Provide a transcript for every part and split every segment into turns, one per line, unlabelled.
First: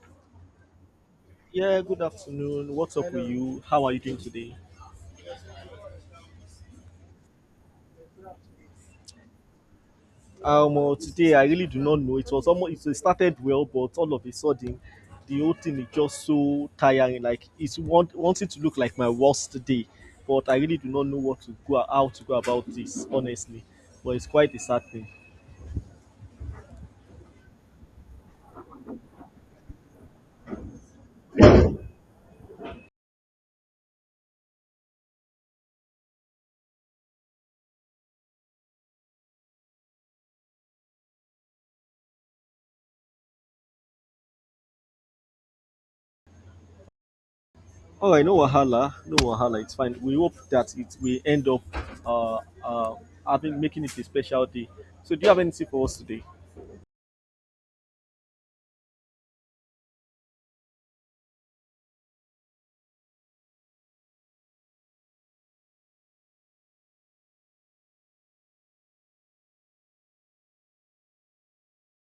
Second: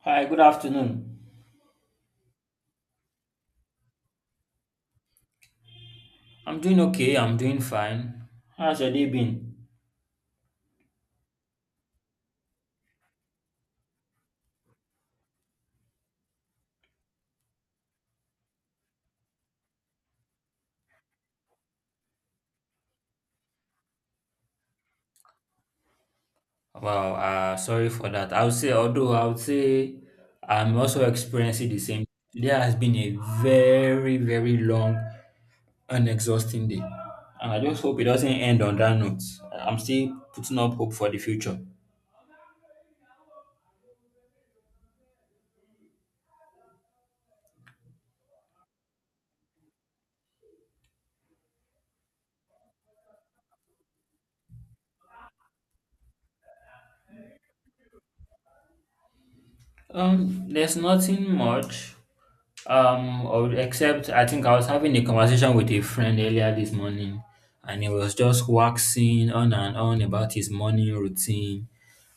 Hi, good afternoon.
Yeah, good afternoon. What's up with you? How are you doing today?
I'm doing okay. I'm doing fine. How's your day been?
Today I really do not know. It was almost It started well, but all of a sudden, the whole thing is just so tiring. Like it's wants it to look like my worst day, but I really do not know what to go how to go about this, honestly. But it's quite a sad thing.
Wow, sorry for that. I would say, although I would say I'm also experiencing the same. Today has been a very, very long and exhausting day. And I just hope it doesn't end on that note. I'm still putting up hope for the future.
All right, no wahala, no wahala. It's fine. We hope that it we end up uh, uh having making it a special day. So do you have anything for us today?
There's nothing much. Except I think I was having a conversation with a friend earlier this morning, and he was just waxing on and on about his morning routine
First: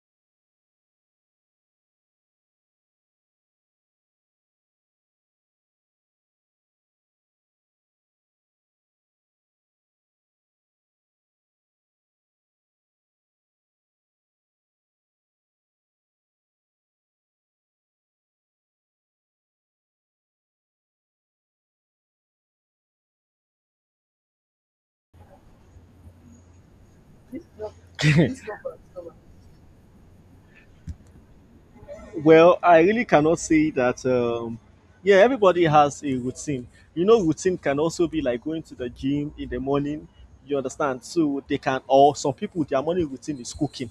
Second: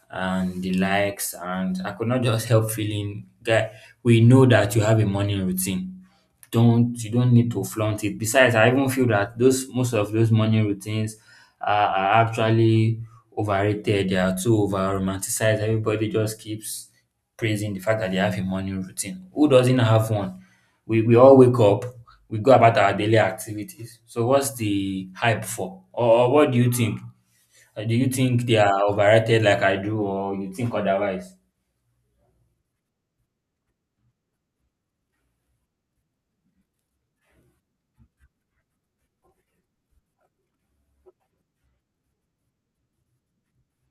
and the likes, and I could not just help feeling, guy, we know that you have a morning routine, don't need to flaunt it. Besides, I even feel that those most of those morning routines are actually overrated. They are too over romanticized. Everybody just keeps praising the fact that they have a morning routine. Who doesn't have one? We all wake up, we go about our daily activities. So what's the hype for? Or what do you think? Do you think they are overrated like I do, or you think otherwise?
Well, I really cannot say that. Yeah, everybody has a routine. Routine can also be like going to the gym in the morning. You understand? So they can, or some people, their morning routine is cooking,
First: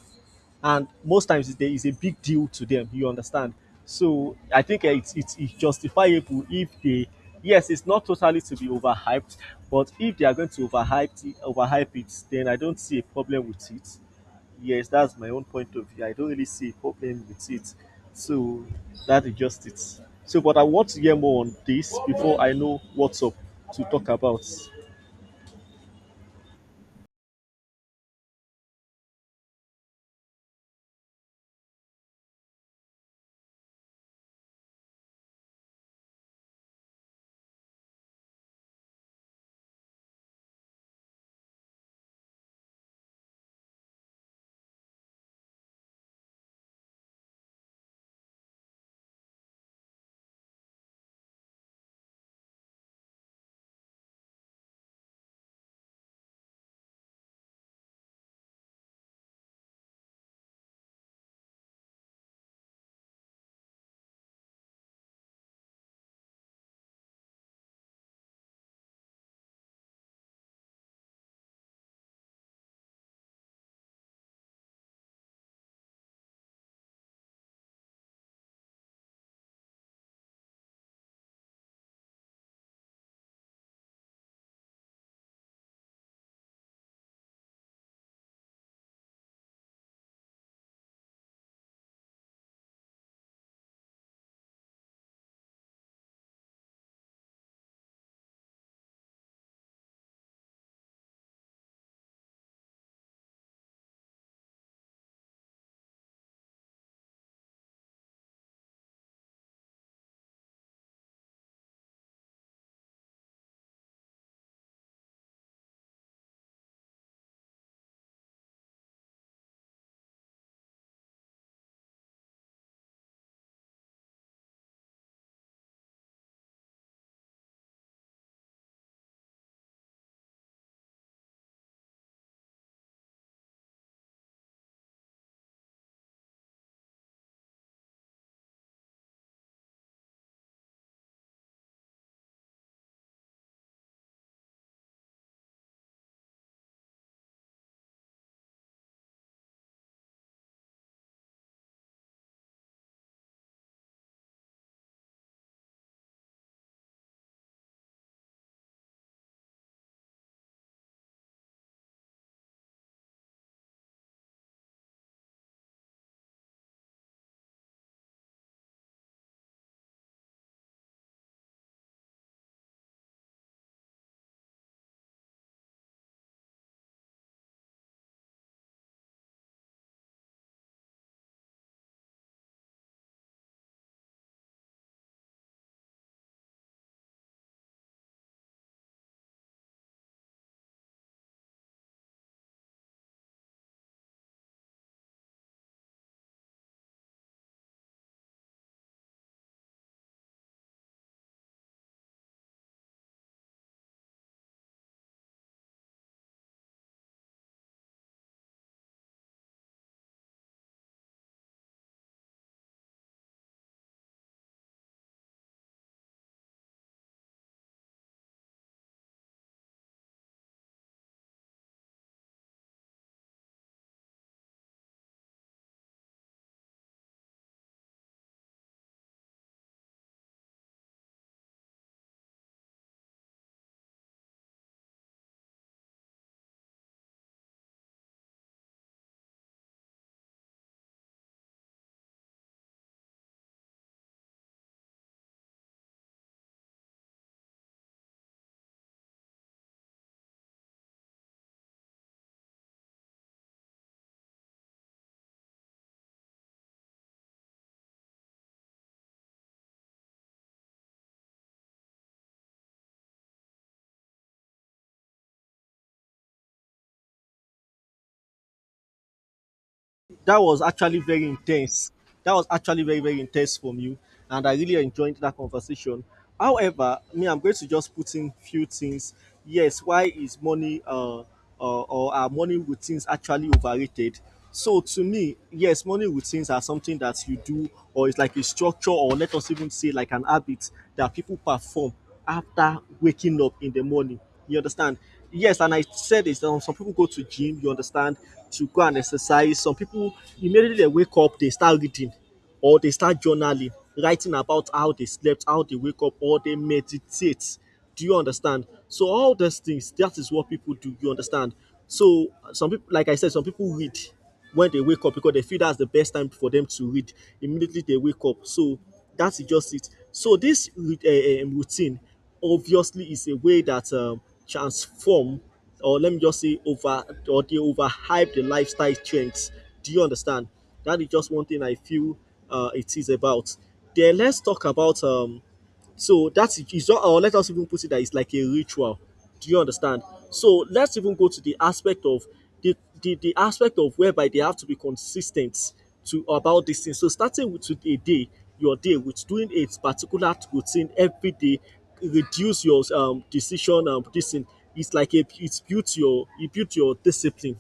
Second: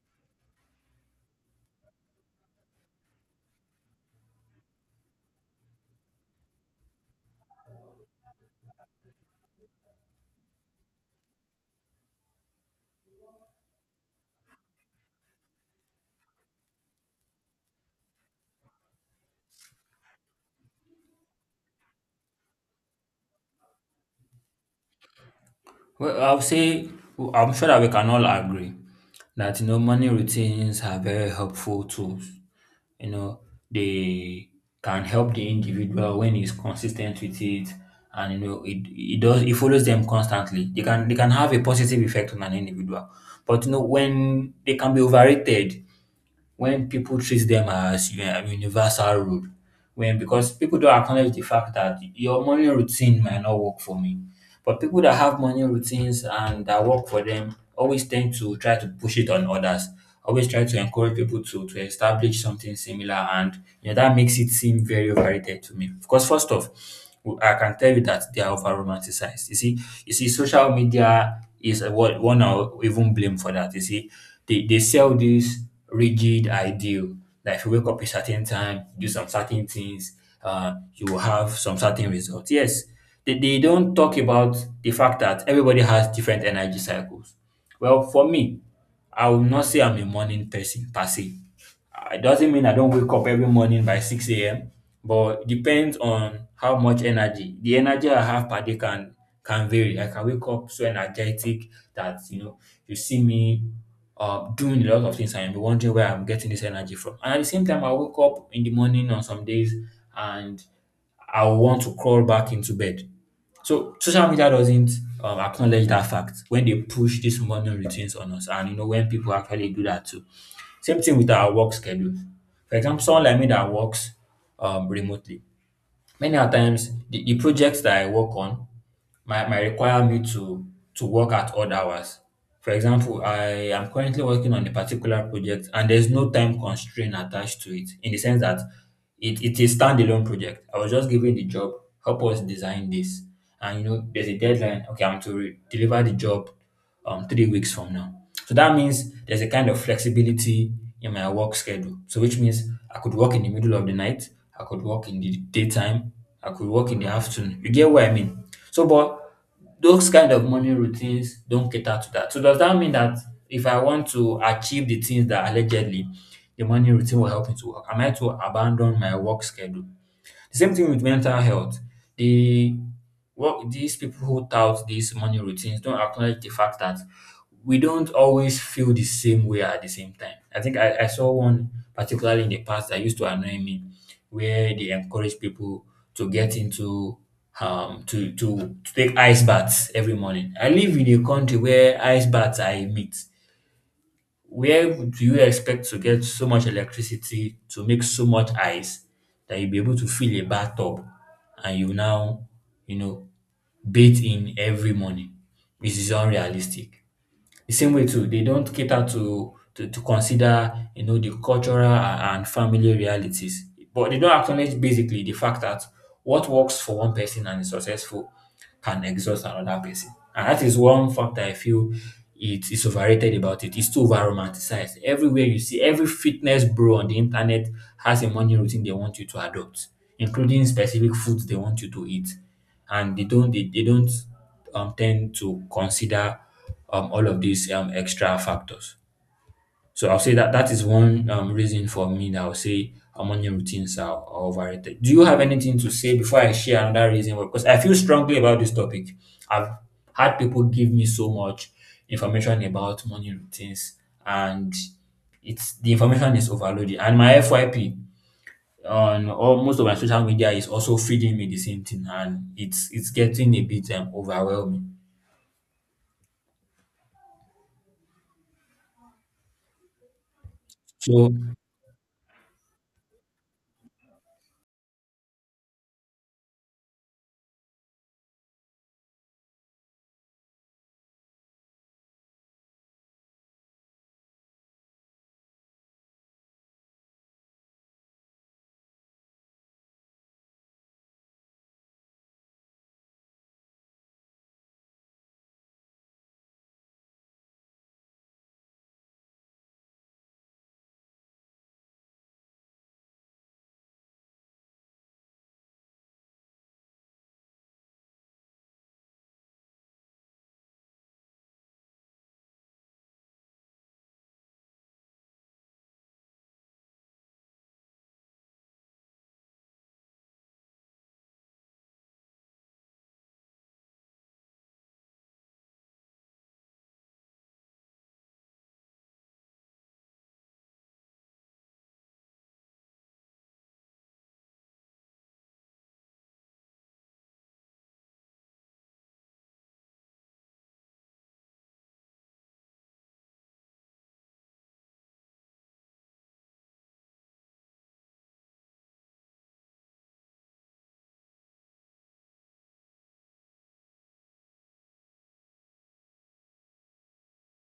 and most times there is a big deal to them. You understand? So I think yeah, it's justifiable if they. Yes, it's not totally to be overhyped, but if they are going to overhype it, then I don't see a problem with it. Yes, that's my own point of view. I don't really see a problem with it. So that is just it. So, but I want to hear more on this before I know what's up to talk about.
Well, I'll say I'm sure that we can all agree that, you know, morning routines are very helpful tools. You know, they can help the individual when he's consistent with it, and, you know, it follows them constantly. They can have a positive effect on an individual. But, you know, when they can be overrated when people treat them as a universal rule, when because people don't acknowledge the fact that your morning routine might not work for me, but people that have morning routines and that work for them always tend to try to push it on others, always try to encourage people to establish something similar, and, you know, that makes it seem very overrated to me. Because first off, I can tell you that they are over romanticized. You see, social media is what one or even blame for that. You see, they sell this rigid ideal. Like, if you wake up a certain time, do some certain things, you will have some certain results. Yes, they don't talk about the fact that everybody has different energy cycles. Well, for me, I will not say I'm a morning person per se. It doesn't mean I don't wake up every morning by 6 a.m., but it depends on how much energy. The energy I have per day can vary. Like, I can wake up so energetic that, you know, you see me doing a lot of things and be wondering where I'm getting this energy from. And at the same time, I wake up in the morning on some days and I want to crawl back into bed. So social media doesn't acknowledge that fact when they push these morning routines on us, and, you know, when people actually do that too. Same thing with our work schedule. For example, someone like me that works remotely, many a times the projects that I work on might require me to work at odd hours. For example, I am currently working on a particular project and there's no time constraint attached to it, in the sense that it's a standalone project. I was just given the job, help us design this. And, you know, there's a deadline. Okay, I'm to deliver the job 3 weeks from now. So that means there's a kind of flexibility in my work schedule. So, which means I could work in the middle of the night, I could work in the daytime, I could work in the afternoon. You get what I mean? So, but those kind of morning routines don't cater to that. So does that mean that if I want to achieve the things that allegedly the morning routine will help me to work, am I to abandon my work schedule? The same thing with mental health. They What these people who tout these morning routines don't acknowledge the fact that we don't always feel the same way at the same time. I think I saw one particularly in the past that used to annoy me, where they encourage people to get into to take ice baths every morning. I live in a country where ice baths are a myth. Where do you expect to get so much electricity to make so much ice that you'll be able to fill a bathtub and you now, you know, bathe in every morning? This is unrealistic. The same way too, they don't cater to consider, you know, the cultural and family realities. But they don't acknowledge basically the fact that what works for one person and is successful can exhaust another person. And that is one factor I feel it is overrated about it. It's too over romanticized. Everywhere you see, every fitness bro on the internet has a morning routine they want you to adopt, including specific foods they want you to eat, and they don't tend to consider all of these extra factors. So I'll say that that is one reason for me that I'll say our morning routines are overrated. Do you have anything to say before I share another reason? Because I feel strongly about this topic. I've had people give me so much information about morning routines, and it's the information is overloaded. And my FYP, on all most of my social media, is also feeding me the same thing, and it's getting a bit overwhelming.
That was actually very
So
intense. That was actually very, very intense from you, and I really enjoyed that conversation. However, me, I'm going to just put in few things. Yes, why is money or are money routines actually overrated? So to me, yes, money routines are something that you do, or it's like a structure, or let us even say like an habit that people perform after waking up in the morning. You understand? Yes, and I said this. Some people go to gym. You understand, to go and exercise. Some people, immediately they wake up, they start reading, or they start journaling, writing about how they slept, how they wake up, or they meditate. Do you understand? So all those things, that is what people do. You understand? So some people, like I said, some people read when they wake up because they feel that's the best time for them to read. Immediately they wake up. So that's just it. So this routine obviously is a way that transform, or let me just say over or they overhype the lifestyle trends. Do you understand? That is just one thing I feel it is about. Then let's talk about so that's it's not, or let us even put it that it's like a ritual. Do you understand? So let's even go to the aspect of the whereby they have to be consistent to about this thing. So starting with your day with doing a particular routine every day, reduce your decision this thing. It's like a, it's built your It built your discipline.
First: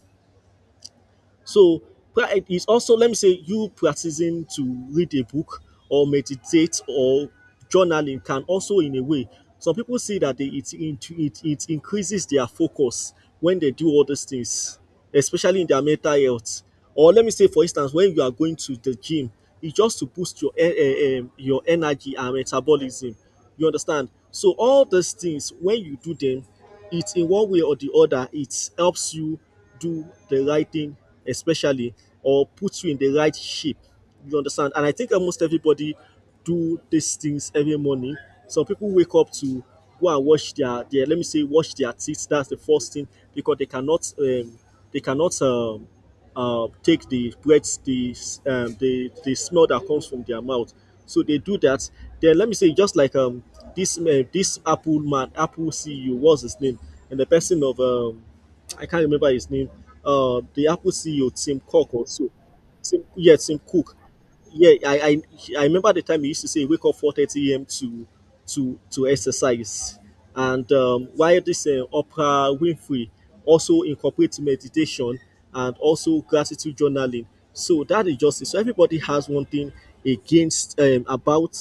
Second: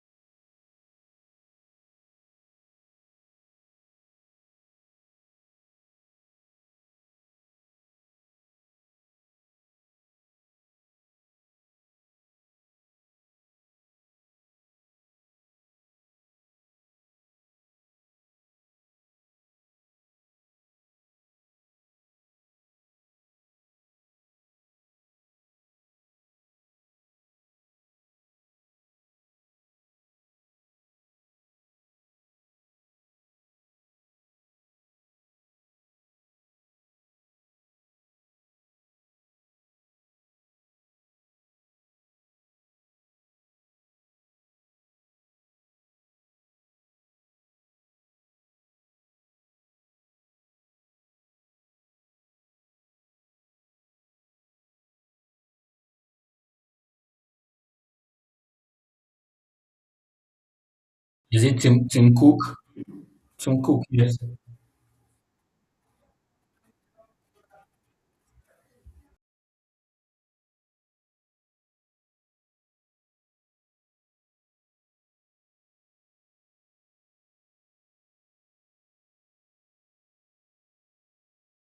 So prayer it is also, let me say, you practicing to read a book or meditate or journaling can also, in a way, some people see that they, it increases their focus when they do all these things, especially in their mental health. Or let me say, for instance, when you are going to the gym, it's just to boost your your energy and metabolism. You understand? So all these things, when you do them, it in one way or the other, it helps you do the right thing, especially, or puts you in the right shape. You understand? And I think almost everybody do these things every morning. Some people wake up to go and wash their let me say, wash their teeth. That's the first thing because they cannot take the breath, the smell that comes from their mouth. So they do that. Then let me say, just like this Apple man, Apple CEO, what's his name, and the person of I can't remember his name. The Apple CEO
is it
Tim Cook
Tim
also.
Cook?
Tim, yeah, Tim
Tim Cook,
Cook.
yes.
Yeah, I remember the time he used to say wake up 4:30 a.m. to exercise, and while this Oprah Winfrey also incorporates meditation and also gratitude journaling. So that is justice. So everybody has one thing against about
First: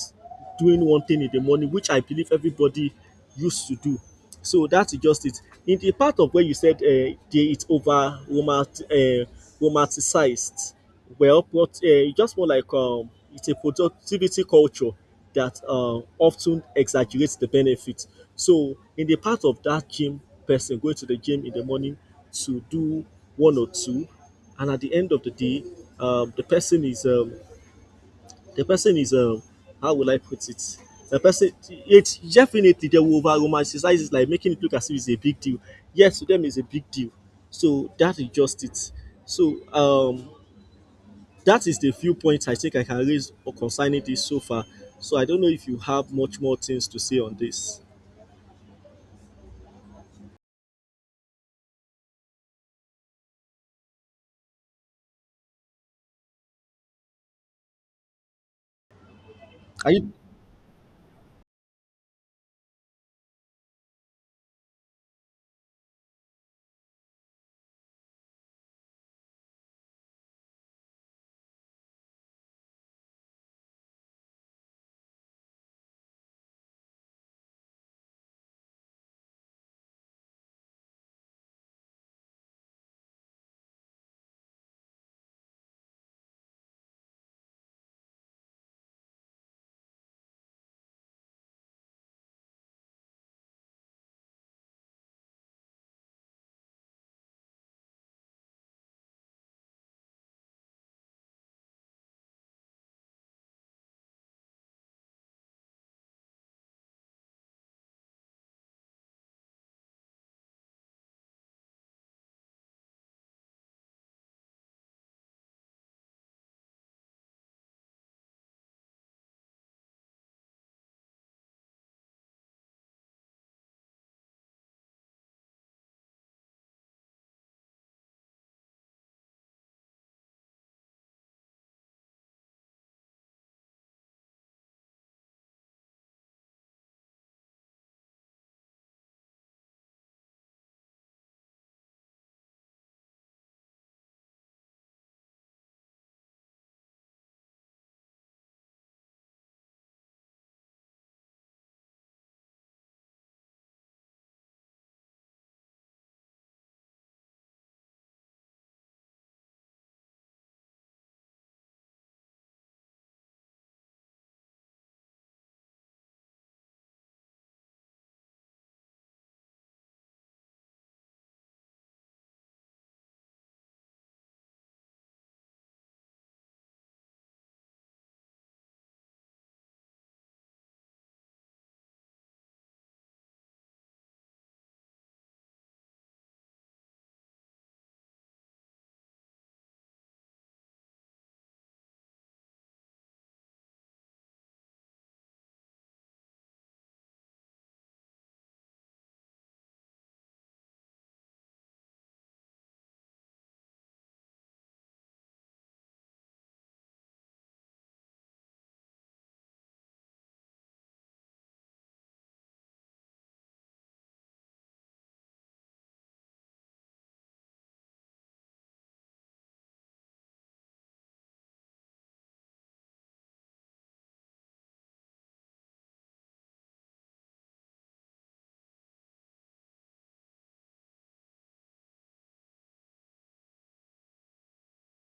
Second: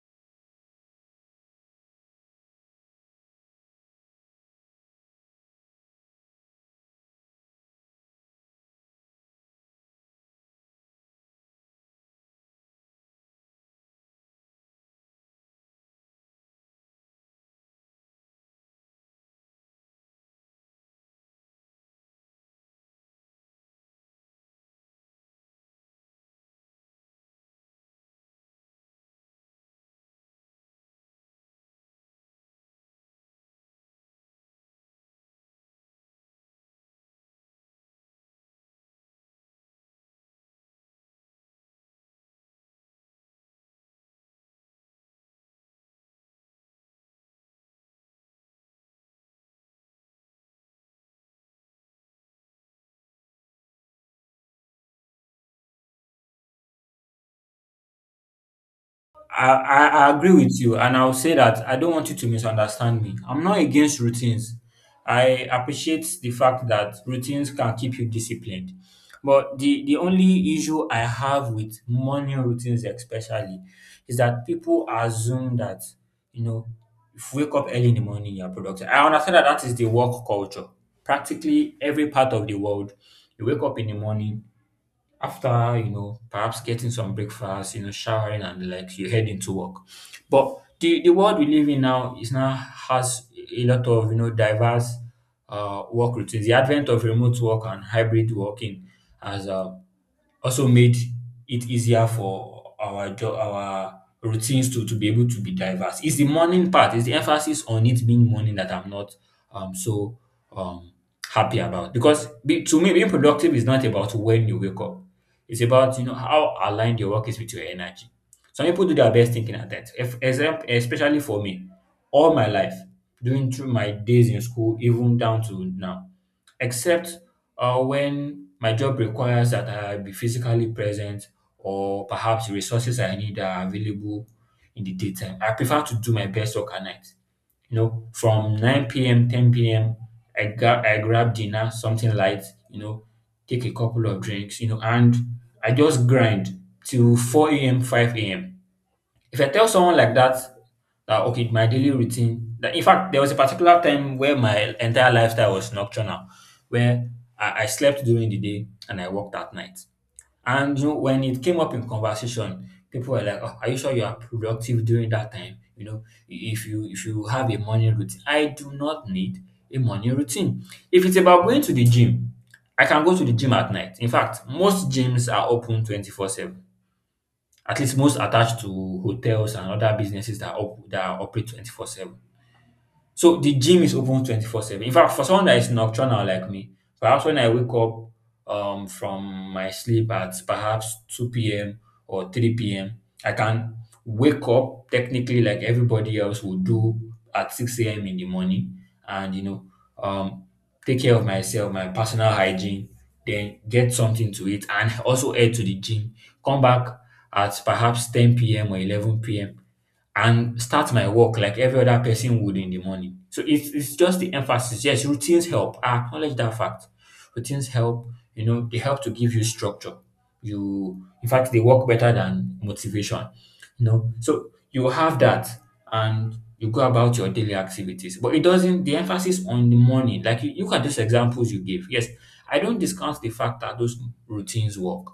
doing one thing in the morning, which I believe everybody used to do. So that's just it. In the part of where you said it's romanticized, well, but just more like it's a productivity culture that often exaggerates the benefits. So, in the part of that gym person going to the gym in the morning to do one or two, and at the end of the day, the person is the person is um, how will I put it? The person, it's definitely they will over romanticize it, like making it look as if it's a big deal. Yes, to them it's a big deal. So that is just it. So that is the few points I think I can raise or concerning this so far. So I don't know if you have much more things to say on this. Are you
I agree with you, and I'll say that I don't want you to misunderstand me. I'm not against routines. I appreciate the fact that routines can keep you disciplined. But the only issue I have with morning routines, especially, is that people assume that, you know, if you wake up early in the morning, you're productive. I understand that that is the work culture. Practically every part of the world, you wake up in the morning, after, you know, perhaps getting some breakfast, you know, showering and the like, you head into work. But the world we live in now is now has a lot of, you know, diverse work routines. The advent of remote work and hybrid working has also made it easier for our routines to be able to be diverse. It's the morning part, it's the emphasis on it being morning that I'm not um so um happy about. Because to me, being productive is not about when you wake up. It's about, you know, how aligned your work is with your energy. Some people do their best thinking at that. If, exam- Especially for me, all my life, during through my days in school, even down to now, except or when my job requires that I be physically present, or perhaps resources I need are available in the daytime, I prefer to do my best work at night. You know, from 9 p.m., 10 p.m., I grab dinner, something light, you know, take a couple of drinks, you know, and I just grind till 4 a.m., 5 a.m. If I tell someone like that, that okay, my daily routine, that, in fact, there was a particular time where my entire lifestyle was nocturnal, where I slept during the day and I worked at night. And, you know, when it came up in conversation, people were like, "Oh, are you sure you are productive during that time? You know, if you have a morning routine, I do not need a morning routine. If it's about going to the gym, I can go to the gym at night. In fact, most gyms are open 24/7, at least most attached to hotels and other businesses that, that operate 24/7. So the gym is open 24/7. In fact, for someone that is nocturnal like me, perhaps when I wake up from my sleep at perhaps 2 p.m. or 3 p.m., I can wake up technically like everybody else would do at 6 a.m. in the morning and, you know, um, take care of myself, my personal hygiene, then get something to eat and also head to the gym. Come back at perhaps 10 p.m. or 11 p.m, and start my work like every other person would in the morning. So it's just the emphasis. Yes, routines help. I acknowledge that fact. Routines help, you know, they help to give you structure. You, in fact, they work better than motivation, you know. So you have that and you go about your daily activities. But it doesn't, the emphasis on the morning, like you, look at those examples you gave. Yes, I don't discount the fact that those routines work.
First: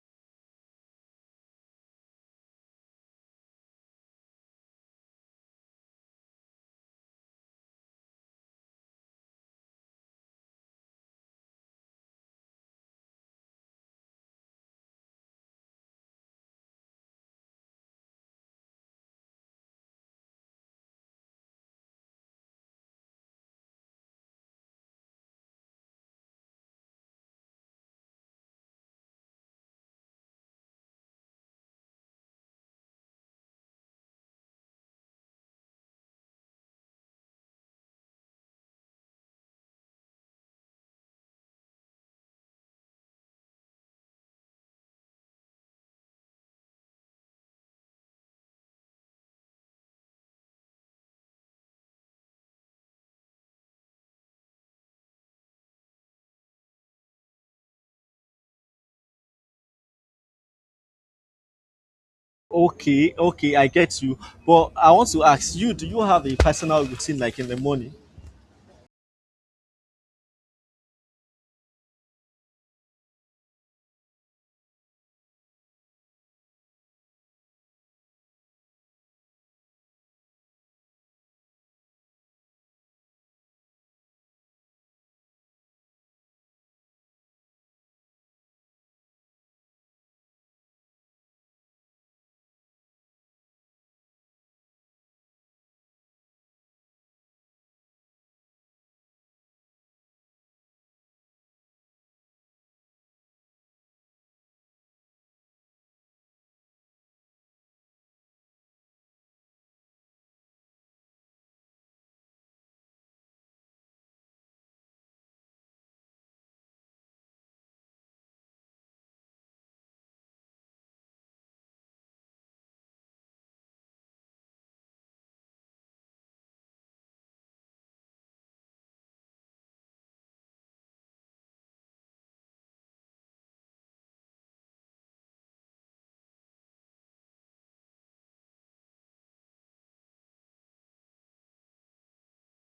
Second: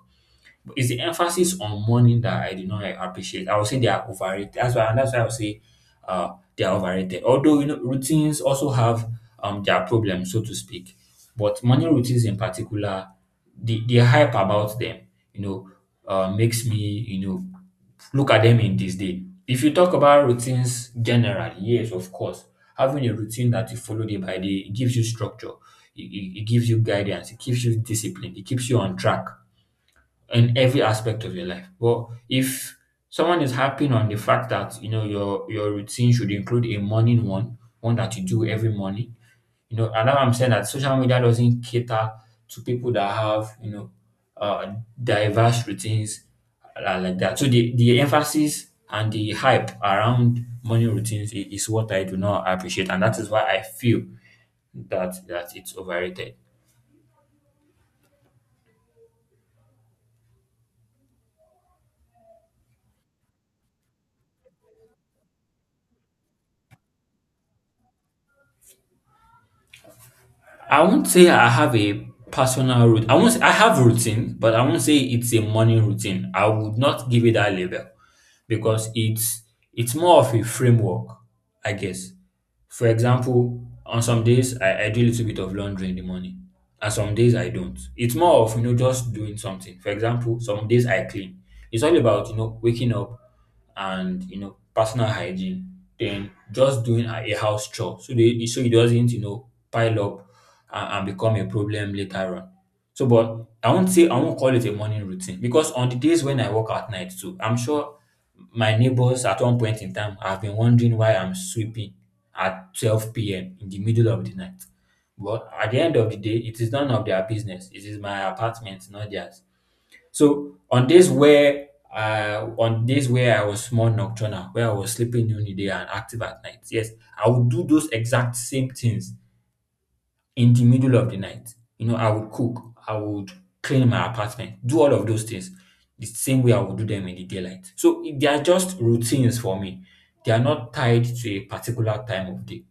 It's the emphasis on money that I do not appreciate. I would say they are overrated. That's why I would say they are overrated. Although, you know, routines also have their problems, so to speak. But morning routines in particular, the hype about them, you know, makes me, look at them in this day. If you talk about routines generally, yes, of course, having a routine that you follow day by day, it gives you structure, it gives you guidance, it gives you discipline, it keeps you on track in every aspect of your life. But if someone is harping on the fact that, you know, your routine should include a morning one, one that you do every morning, you know, and now I'm saying that social media doesn't cater to people that have, you know, uh, diverse routines like that. So the emphasis and the hype around morning routines is what I do not appreciate, and that is why I feel that it's overrated.
okay? Okay, I get you. But I want to ask you: do you have a personal routine like in the morning?
I won't say I have a personal route. I won't s- I have routine, but I won't say it's a morning routine. I would not give it that label because it's more of a framework, I guess. For example, on some days I do a little bit of laundry in the morning. And some days I don't. It's more of, you know, just doing something. For example, some days I clean. It's all about, you know, waking up and, you know, personal hygiene, then just doing a house chore so they so it doesn't, you know, pile up and become a problem later on. So, but I won't call it a morning routine because on the days when I work at night too, I'm sure my neighbors at one point in time have been wondering why I'm sweeping at 12 p.m. in the middle of the night. But at the end of the day, it is none of their business. It is my apartment, not theirs. So on days where I was more nocturnal, where I was sleeping during the day and active at night, yes, I would do those exact same things in the middle of the night. You know, I would cook, I would clean my apartment, do all of those things the same way I would do them in the daylight. So they are just routines for me. They are not tied to a particular time of day.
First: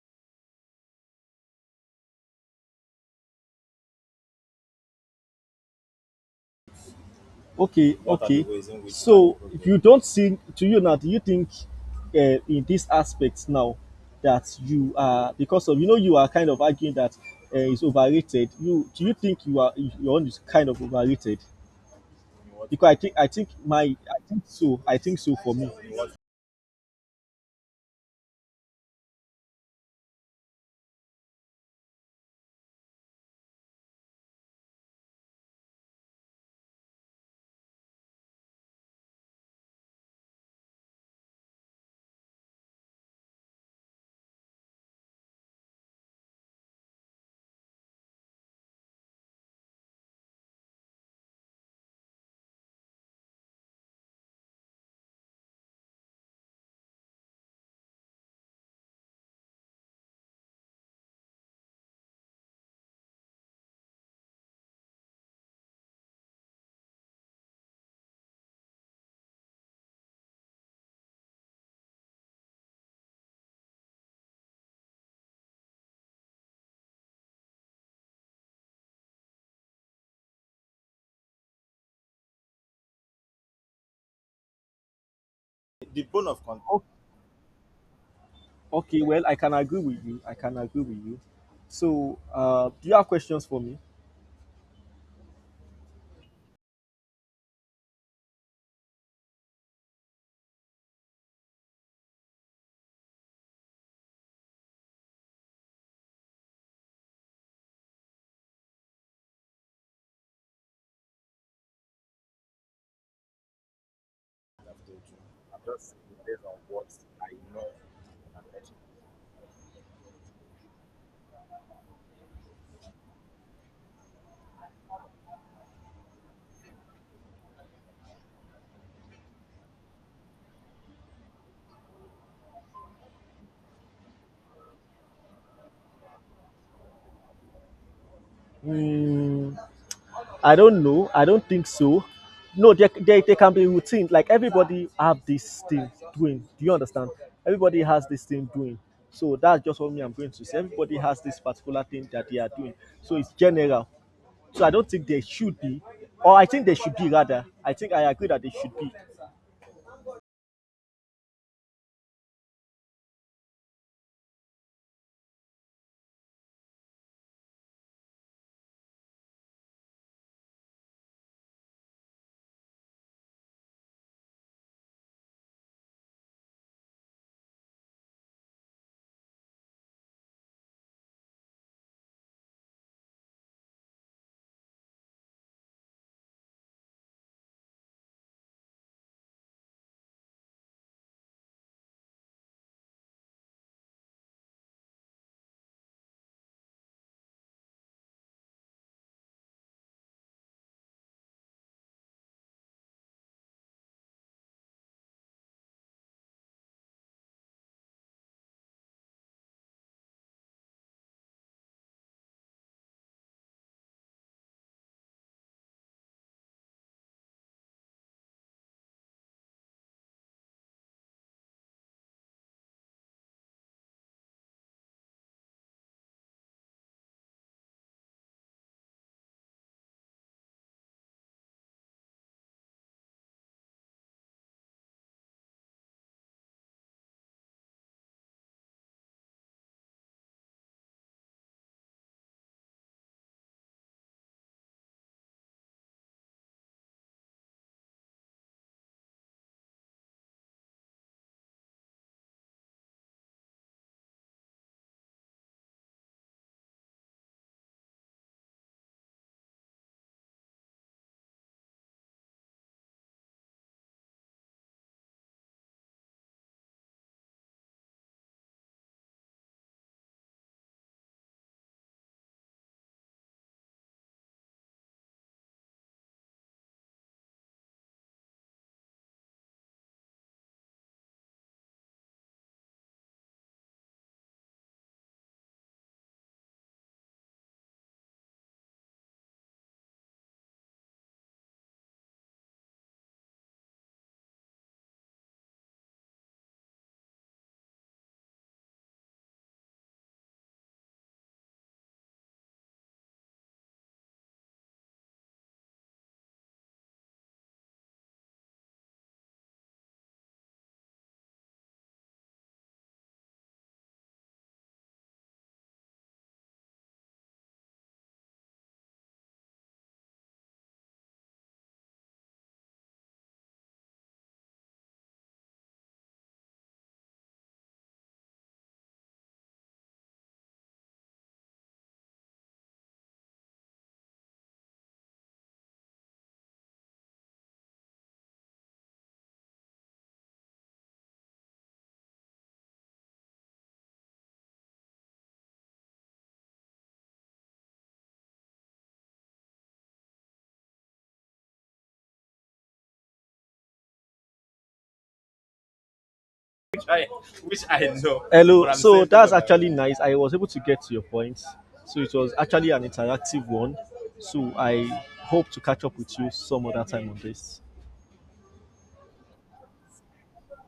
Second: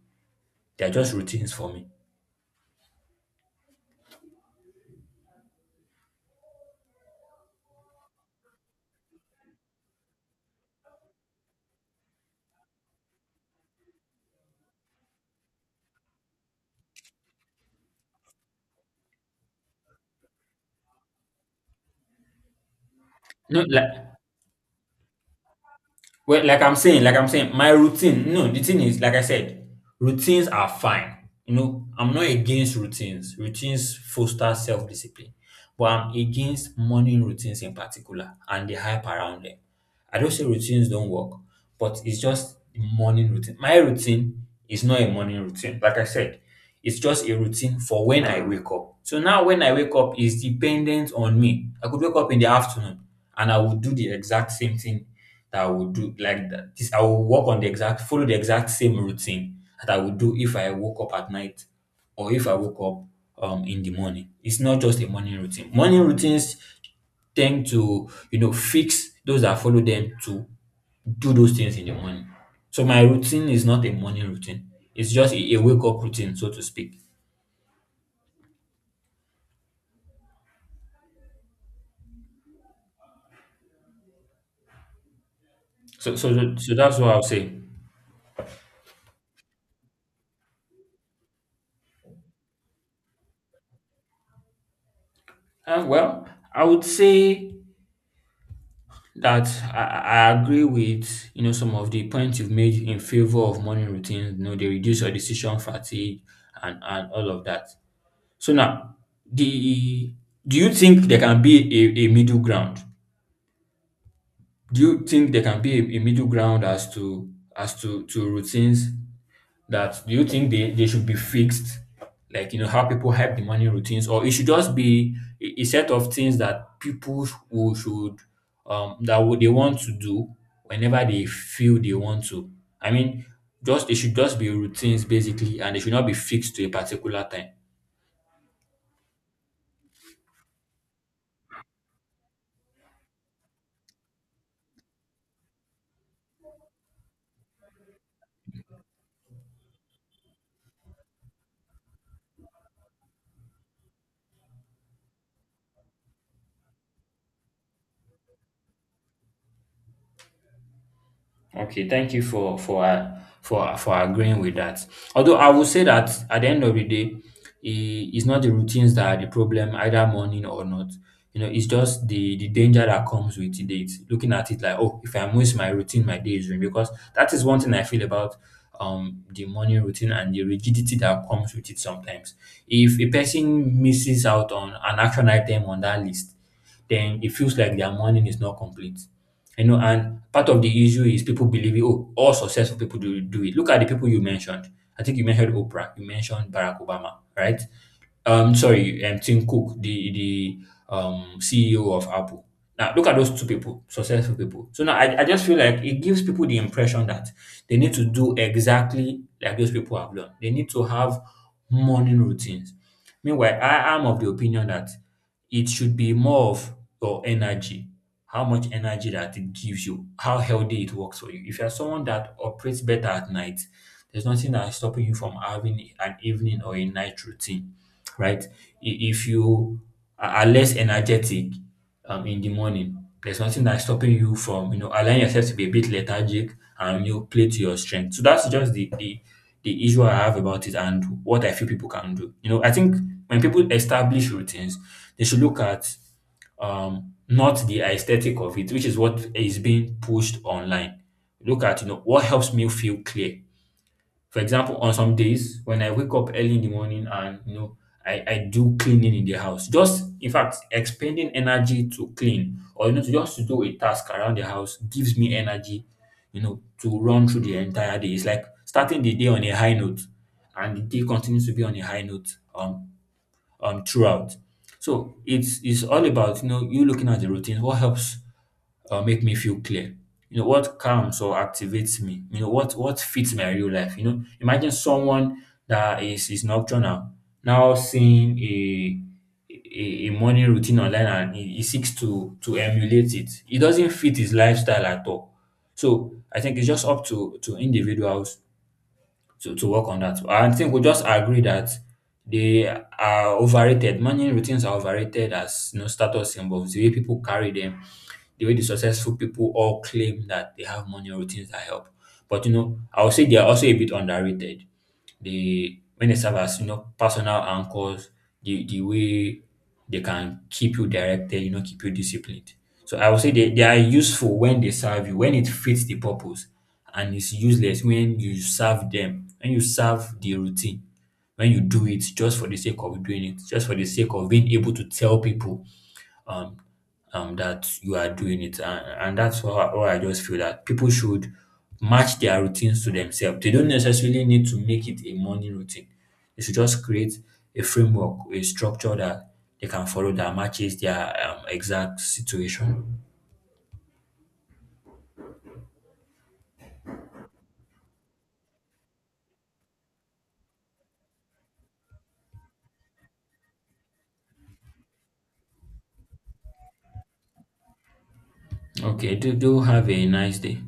They are just routines for me.
Okay. What? Okay. So if you don't think to you now, do you think in this aspect now that you are because of you are kind of arguing that it's overrated. You think you're kind of overrated? Because
No, like,
I think so for me.
Like I'm saying, my routine. No, the thing is, like I said, routines are fine. You know, I'm not against routines. Routines foster self-discipline, but I'm against morning routines in particular and the hype around them. I don't say routines don't work, but it's just morning routine. My routine is not a morning routine. Like I said, it's just a routine for when I wake up. So now when I wake up is dependent on me. I could wake up in the afternoon and I would do the exact same thing that I would do like that. This I will work on the exact Follow the exact same routine that I would do if I woke up at night or if I woke up in the morning. It's not just a morning routine. Morning routines tend to, you know, fix those that follow them to do those things in the morning. So my routine is not a morning routine. It's just a wake up routine, so to speak. So
O-
that's what I'll say.
Okay, well, I can agree with you. I can agree with you. So do you have questions for me?
Uh, well, I would say that I agree with, you know, some of the points you've made in favor of morning routines. You know, they reduce your decision fatigue and, all of that. So now the do you think there can be a middle ground? Do you think there can be a middle ground as to to routines that do you think they should be fixed, like, you know, how people have the morning routines, or it should just be a set of things that people who should that would they want to do whenever they feel they want to, I mean, just it should just be routines basically, and they should not be fixed to a particular time.
Hmm, I don't know. I don't think so. No, there can be routine. Like everybody have this thing doing. Do you understand? Everybody has this thing doing. So that's just what me I'm going to say. Everybody has this particular thing that they are doing. So it's general. So I don't think there should be, or I think there should be, rather. I think I agree that there should be.
Okay, thank you for for agreeing with that. Although I would say that at the end of the day, it's not the routines that are the problem, either morning or not. You know, it's just the danger that comes with it. It's looking at it like, oh, if I miss my routine, my day is ruined. Because that is one thing I feel about the morning routine and the rigidity that comes with it sometimes. If a person misses out on an action item on that list, then it feels like their morning is not complete. You know, and part of the issue is people believing, oh, all successful people do it. Look at the people you mentioned. I think you mentioned Oprah, you mentioned Barack Obama, right? Sorry, Tim Cook, the CEO of Apple. Now look at those two people, successful people. So now I just feel like it gives people the impression that they need to do exactly like those people have done. They need to have morning routines. Meanwhile, I am of the opinion that it should be more of your energy, how much energy that it gives you, how healthy it works for you. If you're someone that operates better at night, there's nothing that is stopping you from having an evening or a night routine, right? If you are less energetic in the morning, there's nothing that's stopping you from, you know, allowing yourself to be a bit lethargic and, you know, play to your strength. So that's just the the issue I have about it and what I feel people can do. You know, I think when people establish routines, they should look at not the aesthetic of it, which is what is being pushed online. Look at, you know, what helps me feel clear. For example, on some days when I wake up early in the morning and, you know, I do cleaning in the house. Just, in fact, expending energy to clean or, you know, to just to do a task around the house gives me energy, you know, to run through the entire day. It's like starting the day on a high note and the day continues to be on a high note. Um throughout. So it's all about, you know, you looking at the routine. What helps make me feel clear? You know what calms or activates me. You know what fits my real life. You know, imagine someone that is nocturnal now seeing a morning routine online and he seeks to emulate it. It doesn't fit his lifestyle at all. So I think it's just up to individuals to work on that. I think we just agree that they are overrated. Morning routines are overrated as, you know, status symbols, the way people carry them, the way the successful people all claim that they have money routines that help. But you know, I would say they are also a bit underrated. They when they serve as, you know, personal anchors, the way they can keep you directed, you know, keep you disciplined. So I would say they are useful when they serve you, when it fits the purpose, and it's useless when you serve them, when you serve the routine, when you do it just for the sake of doing it, just for the sake of being able to tell people um, that you are doing it. And, that's how, how I just feel that people should match their routines to themselves. They don't necessarily need to make it a morning routine. They should just create a framework, a structure that they can follow that matches their exact situation.
Hello. So that's actually nice. I was able to get to your point. So it was actually an interactive one. So I hope to catch up with you some other time on this.
Okay, do have a nice day.